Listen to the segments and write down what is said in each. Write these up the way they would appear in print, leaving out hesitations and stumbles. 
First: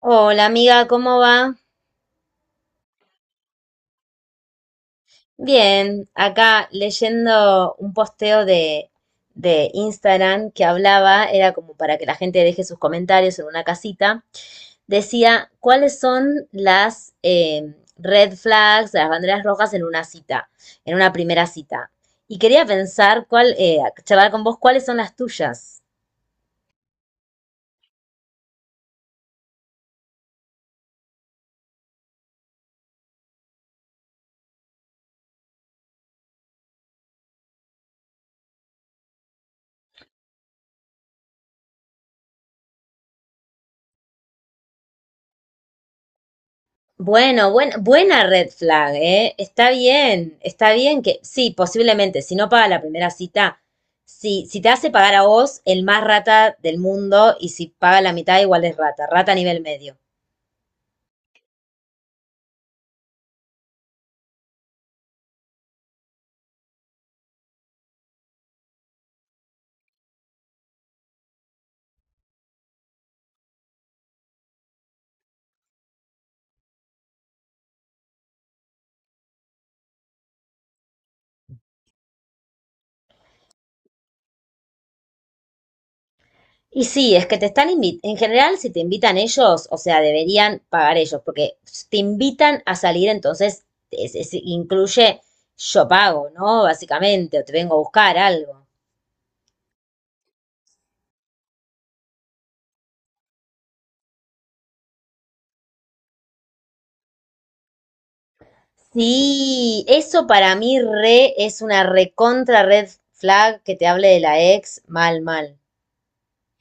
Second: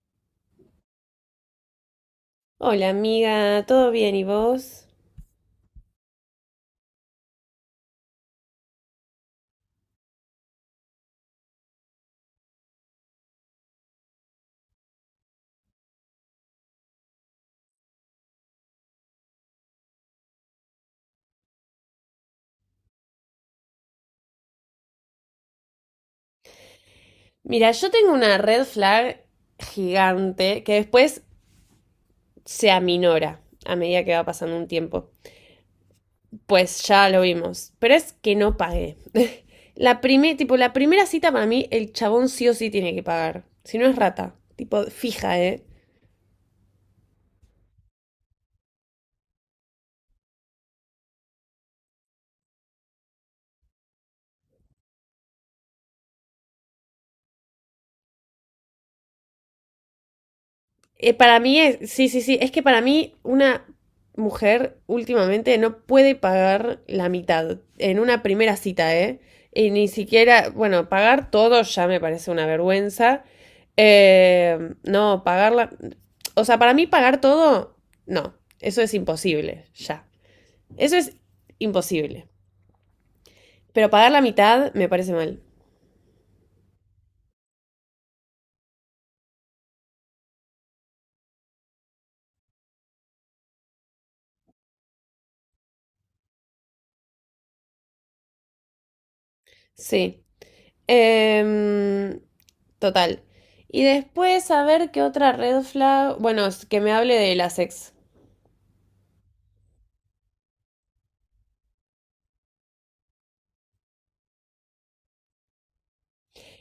Hola amiga, ¿cómo va? Hola amiga, ¿todo bien y vos? Bien, acá leyendo un posteo de Instagram que hablaba, era como para que la gente deje sus comentarios en una casita, decía, ¿cuáles son las red flags, las banderas rojas en una cita, en una primera cita? Y quería pensar cuál, charlar con vos, ¿cuáles son las tuyas? Mira, yo tengo una red flag gigante que después se aminora a medida que va pasando un tiempo. Pues ya lo vimos, pero es que no pagué. La primer, tipo, la primera cita para mí, el chabón sí o sí tiene que pagar. Si no es rata, tipo, fija, ¿eh? Bueno, buena red flag, ¿eh? Está bien que, sí, posiblemente, si no paga la primera cita, si te hace pagar a vos, el más rata del mundo, y si paga la mitad, igual es rata, rata a nivel medio. Para mí es, sí, sí, sí, es que para mí una mujer últimamente no puede pagar la mitad en una primera cita, ¿eh? Y ni siquiera, bueno, pagar todo ya me parece una vergüenza. Eh, no, pagarla, o sea, para mí pagar todo, no, eso es imposible, ya. Eso es imposible. Pero pagar la mitad me parece mal. Y sí, es que te están invitando, en general, si te invitan ellos, o sea, deberían pagar ellos, porque te invitan a salir, entonces, incluye yo pago, ¿no? Básicamente, o te vengo a buscar algo. Sí. Em, Total. Y después, a ver qué otra red flag. Bueno, es que me hable de las ex. Sí, eso para mí re es una recontra red flag que te hable de la ex mal, mal.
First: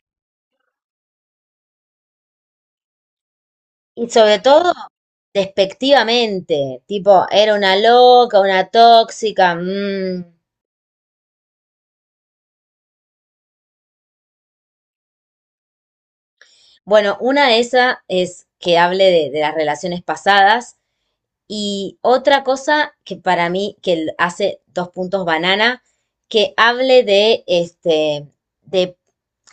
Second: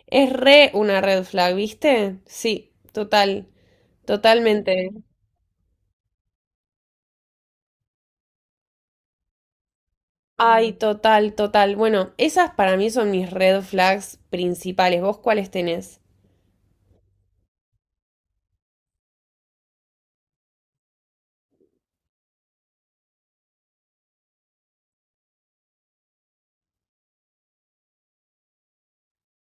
Es re una red flag, ¿viste? Sí, total, Y sobre todo, totalmente. despectivamente, tipo, era una loca, una tóxica. Mm. Ay, total, total. Bueno, esas para mí son mis red flags principales. ¿Vos cuáles tenés? Bueno, una de esas es que hable de las relaciones pasadas. Y otra cosa que para mí, que hace dos puntos banana, que hable de,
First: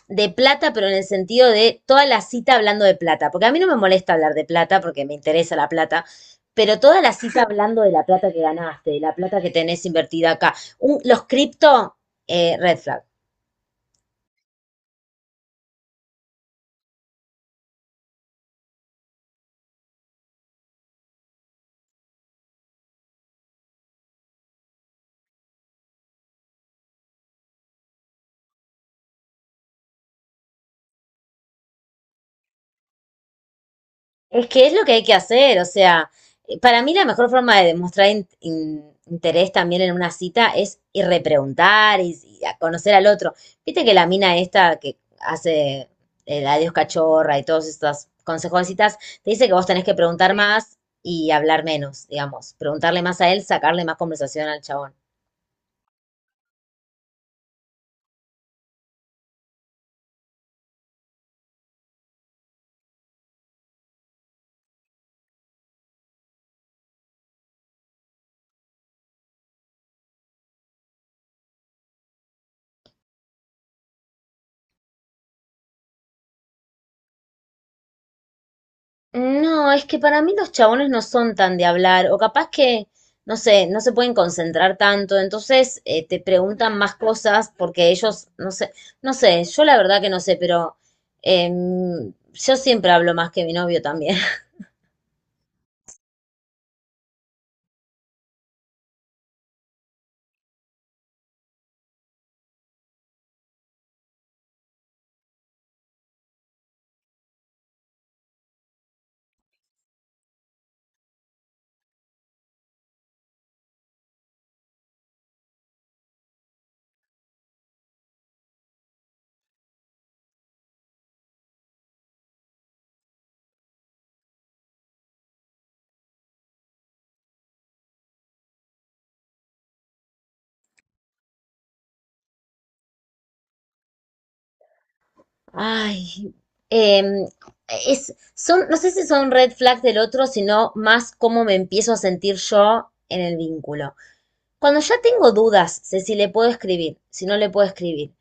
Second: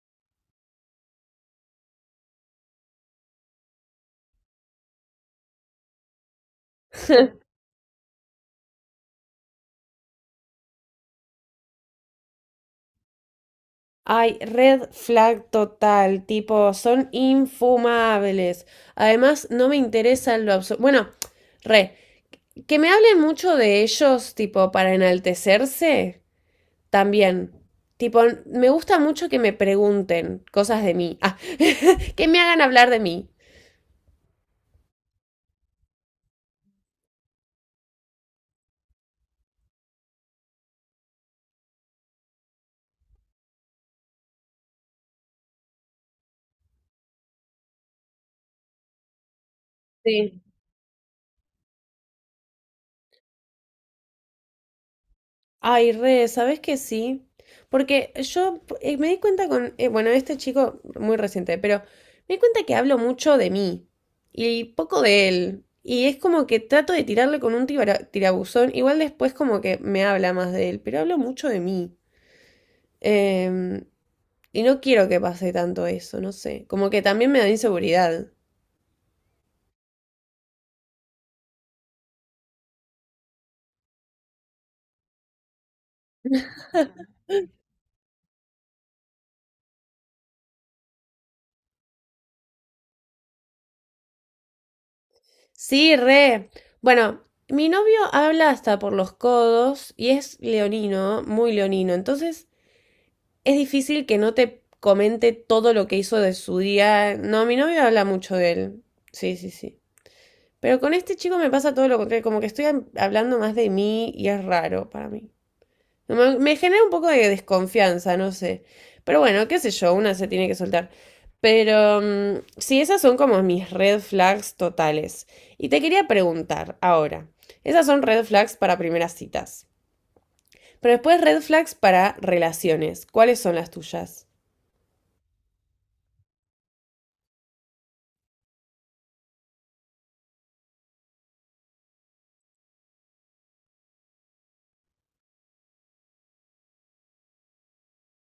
de plata, pero en el sentido de toda la cita hablando de plata. Porque a mí no me molesta hablar de plata, porque me interesa la plata, pero toda la cita hablando de la plata que ganaste, de la plata que tenés invertida acá. Los cripto, red flag. Ay, red flag total, tipo, son infumables. Además, no me interesa en lo absoluto. Bueno, re, que me hablen mucho de ellos, tipo, para enaltecerse, también. Tipo, me gusta mucho que me pregunten cosas de mí. Ah, que me hagan hablar de mí. Es que es lo que hay que hacer, o sea, para mí la mejor forma de demostrar interés también en una cita es ir repreguntar y a conocer al otro. Viste que la mina esta que hace el adiós cachorra y todos estos consejos de citas, te dice que vos tenés que preguntar sí Sí. más y hablar menos, digamos, preguntarle más a él, sacarle más conversación al chabón. Ay, re, ¿sabes que sí? Porque yo me di cuenta con, bueno, este chico muy reciente, pero me di cuenta que hablo mucho de mí y poco de él. Y es como que trato de tirarle con un tirabuzón. Igual después como que me habla más de él, pero hablo mucho de mí. Em, Y no quiero que pase tanto eso, no sé. Como que también me da inseguridad. No, es que para mí los chabones no son tan de hablar, o capaz que, no sé, no se pueden concentrar tanto, entonces te preguntan más cosas porque ellos, no sé, no sé, yo la verdad que no sé, pero yo siempre hablo más que mi novio también. Sí, re. Bueno, mi novio habla hasta por los codos y es leonino, muy leonino. Entonces es difícil que no te comente todo lo que hizo de su día. No, mi novio habla mucho de él. Sí, sí, sí. Pero con este chico me pasa todo lo contrario. Como que estoy hablando más de mí y es raro para mí. No, me genera un poco de desconfianza, no sé. Pero bueno, qué sé yo, una se tiene que soltar. Pero mm, sí, esas son como mis red flags totales. Y te quería preguntar ahora, esas son red flags para primeras citas. Pero después red flags para relaciones. ¿Cuáles son las tuyas? Ay, em, son, no sé si son red flags del otro, sino más cómo me empiezo a sentir yo en el vínculo. Cuando ya tengo dudas de si le puedo escribir, si no le puedo escribir,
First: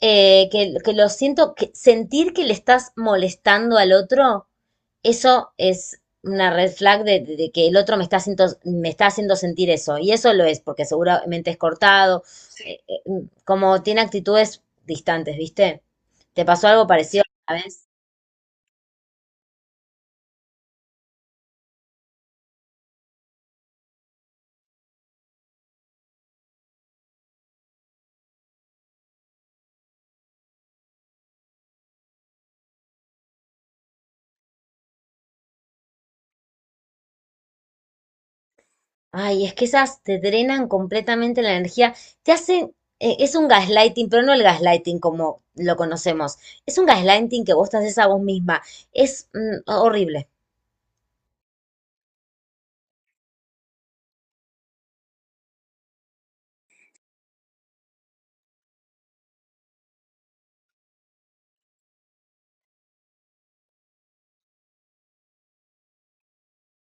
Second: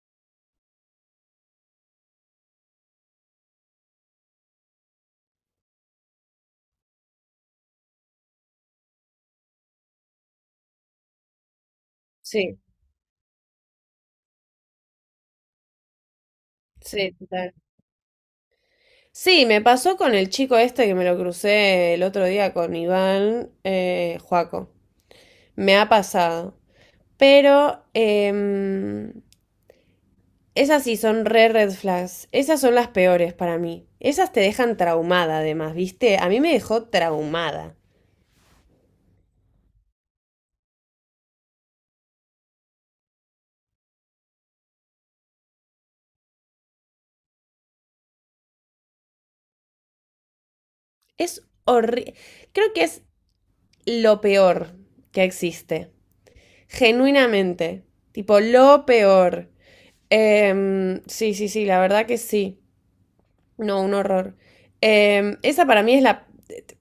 que lo siento, que sentir que le estás molestando al otro, eso es una red flag de que el otro me está haciendo sentir eso. Y eso lo es, porque seguramente es cortado, Sí, eh, eh, como tiene actitudes distantes, ¿viste? ¿Te pasó algo sí, parecido total. a vez? Sí, me pasó con el chico este que me lo crucé el otro día con Iván Juaco. Me ha pasado. Pero esas sí son re red flags. Esas son las peores para mí. Esas te dejan traumada, además, ¿viste? A mí me dejó traumada. Ay, es que esas te drenan completamente la energía, te hacen, es un gaslighting, pero no el gaslighting como lo conocemos, es un gaslighting que vos te haces a vos misma, es mm, horrible. Es horrible. Creo que es lo peor que existe. Genuinamente. Tipo, lo peor. Sí, sí, sí, la verdad que sí. No, un horror. Esa para mí es la,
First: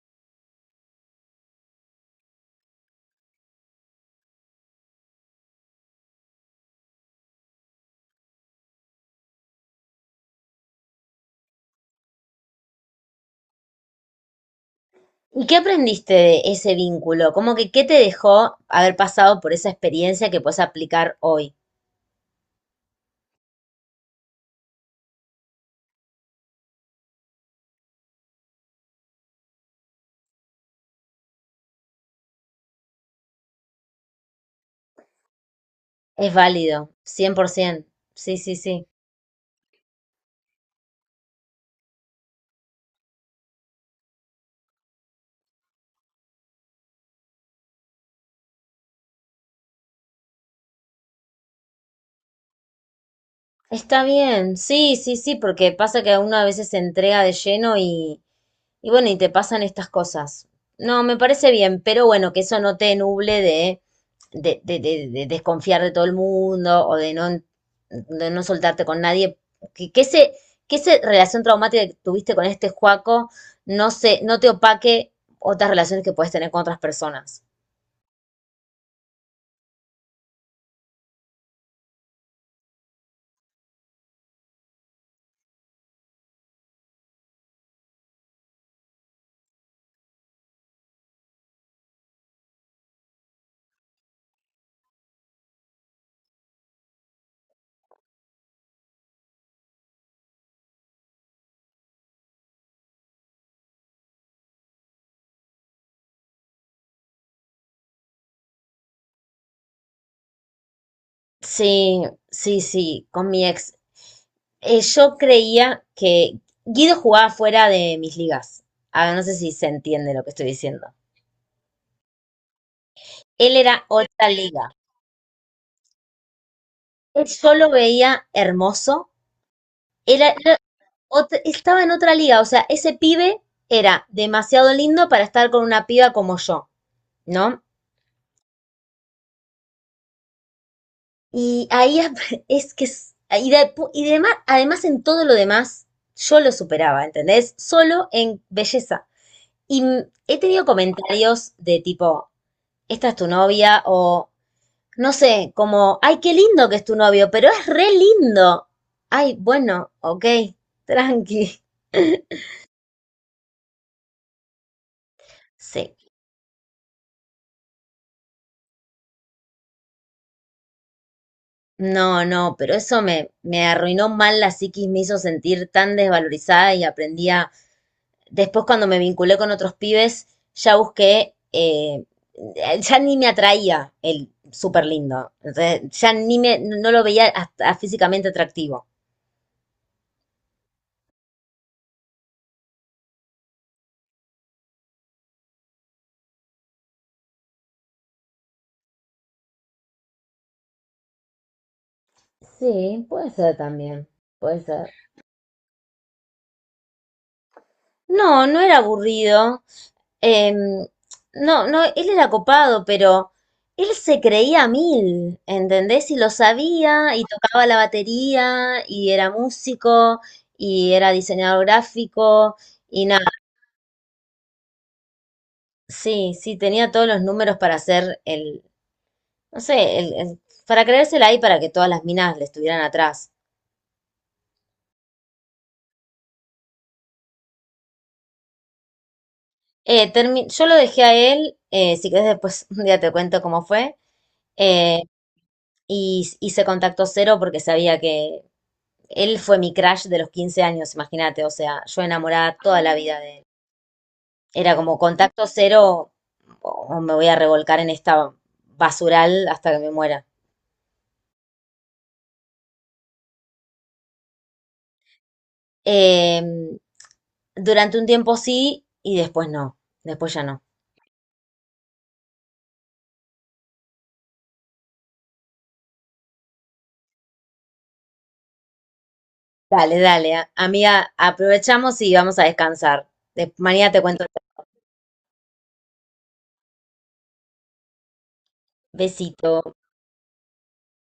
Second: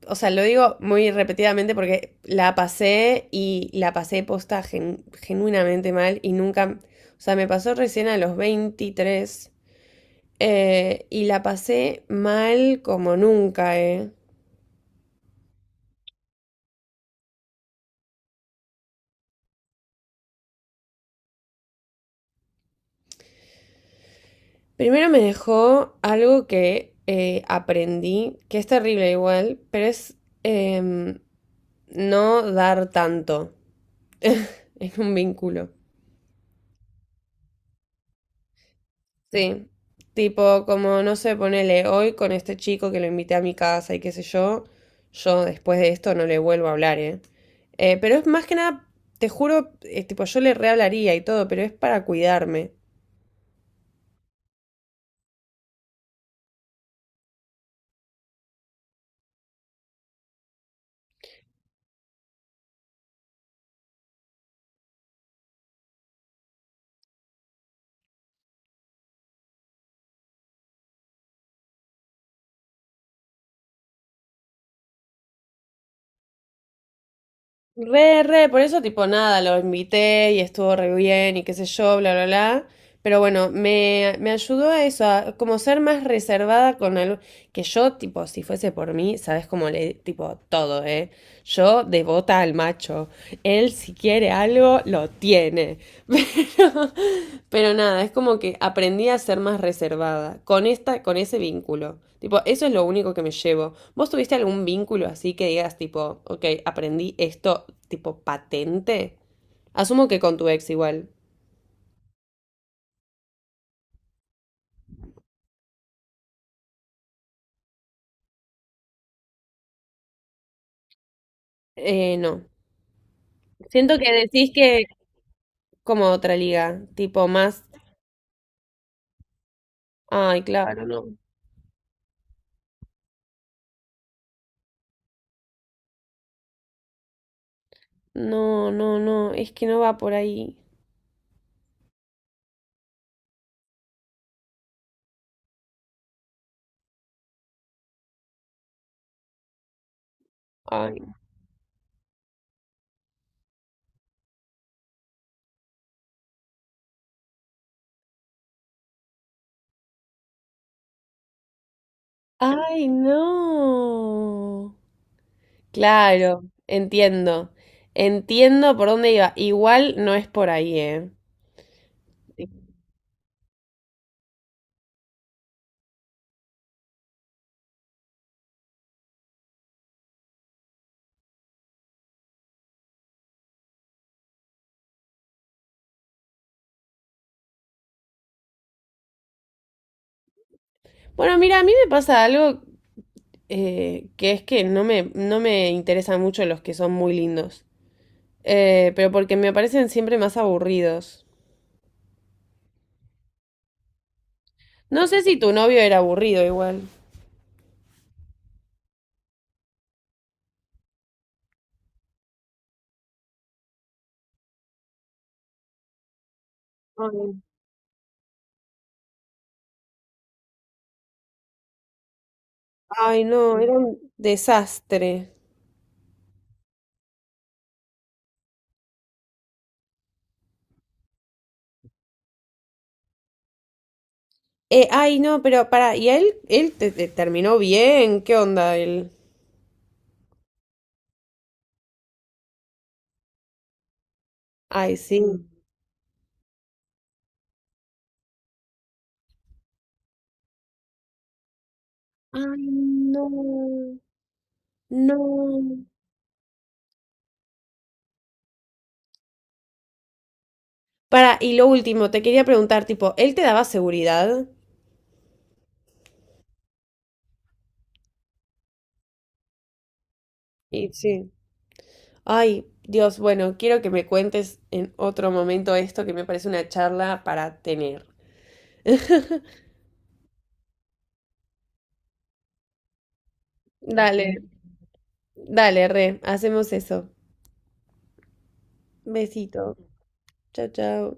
o sea, lo digo muy repetidamente porque la pasé y la pasé posta genuinamente mal y nunca, o sea, me pasó recién a los 23 y la pasé mal como nunca, eh. ¿Y qué aprendiste de ese vínculo? Como que ¿qué te dejó haber pasado por esa experiencia que puedes aplicar hoy? Primero me dejó algo que aprendí, que es terrible igual, pero es em, no dar tanto en un vínculo. Es válido, 100%, sí, sí, sí. Sí, tipo, como no sé, ponele hoy con este chico que lo invité a mi casa y qué sé yo, yo después de esto no le vuelvo a hablar, ¿eh? Pero es más que nada, te juro, tipo, yo le rehablaría y todo, pero es para cuidarme. Está bien, sí, sí, sí, porque pasa que uno a veces se entrega de lleno y bueno, y te pasan estas cosas. No, me parece bien, pero bueno, que eso no te nuble de desconfiar de todo el mundo o de no soltarte con nadie. Que, que ese, que esa relación traumática que tuviste con este Juaco no te opaque otras relaciones que puedes tener con otras personas. Re, re, por eso tipo nada, lo invité y estuvo re bien y qué sé yo, bla, bla, bla. Pero bueno, me ayudó a eso, a como ser más reservada con algo que yo, tipo, si fuese por mí, sabes cómo le, tipo, todo, ¿eh? Yo devota al macho. Él si quiere algo, lo tiene. Pero, pero nada, es como que aprendí a ser más reservada con, esta, con ese vínculo. Tipo, eso es lo único que me llevo. ¿Vos tuviste algún vínculo así que digas, tipo, ok, aprendí esto, tipo, patente? Asumo que con tu ex igual. Sí, sí, sí, con mi ex. Yo creía que Guido jugaba fuera de mis ligas. Ah, no sé si se entiende lo que estoy diciendo. No. Él era Siento que otra decís liga. que como otra liga, Él- tipo yo más... lo veía hermoso. Ay, Era claro. Estaba en otra liga. O sea, ese pibe era demasiado lindo para estar con una piba como yo, ¿no? No, no, no, es que no va por ahí. Y ahí es que y demás, además en todo lo demás, yo lo superaba, ¿entendés? Solo en belleza. Y mm, he tenido Ay, comentarios de tipo, esta es tu novia, o no sé, como, ay, qué lindo que es tu novio, pero es re lindo. Ay, bueno, ok, tranqui. ay, no. Sí, Claro, entiendo. Entiendo por dónde iba. Igual no es por ahí, ¿eh? no, no, pero eso me, me arruinó mal la psiquis, me hizo sentir tan desvalorizada y aprendí a... Después cuando me vinculé con otros pibes, ya busqué, ya ni me atraía el súper lindo. Entonces, ya ni me, no lo veía hasta físicamente atractivo. Bueno, mira, a mí me pasa algo que es que no me interesan mucho los que son muy lindos. Pero porque me parecen siempre más aburridos. Sí, puede ser también, puede ser. No sé si tu novio era aburrido igual. No, no era aburrido. Em, no, no, él era copado, pero él se creía a mil, ¿entendés? Y lo sabía, y Ay, tocaba la batería, y era músico, y era diseñador gráfico, y nada, ay, no, era un desastre. sí, sí, tenía todos los números para hacer el, no sé, para creérsela ahí para que todas las minas le estuvieran atrás. Ay, no, pero para, ¿y a él, te terminó bien? ¿Qué onda él? Yo lo dejé a él, si querés después un día te cuento cómo fue. Ay, Eh, sí. Y hice contacto cero porque sabía que él fue mi crush de los 15 años, imagínate, o sea, yo enamorada Ay, toda la vida de él. no, Era como contacto no. cero o me voy a revolcar en esta basural hasta que me muera. Para, y lo último, te quería preguntar, tipo, ¿él te daba seguridad? Eh, durante un tiempo sí y después no, después ya no. Y sí. Ay, Dios, bueno, quiero que me cuentes en otro momento esto que me parece una charla para tener. Dale, dale, amiga, aprovechamos y vamos a descansar. Mañana te cuento. Dale, dale, re, hacemos eso. Besito. Besito. Chao, chao.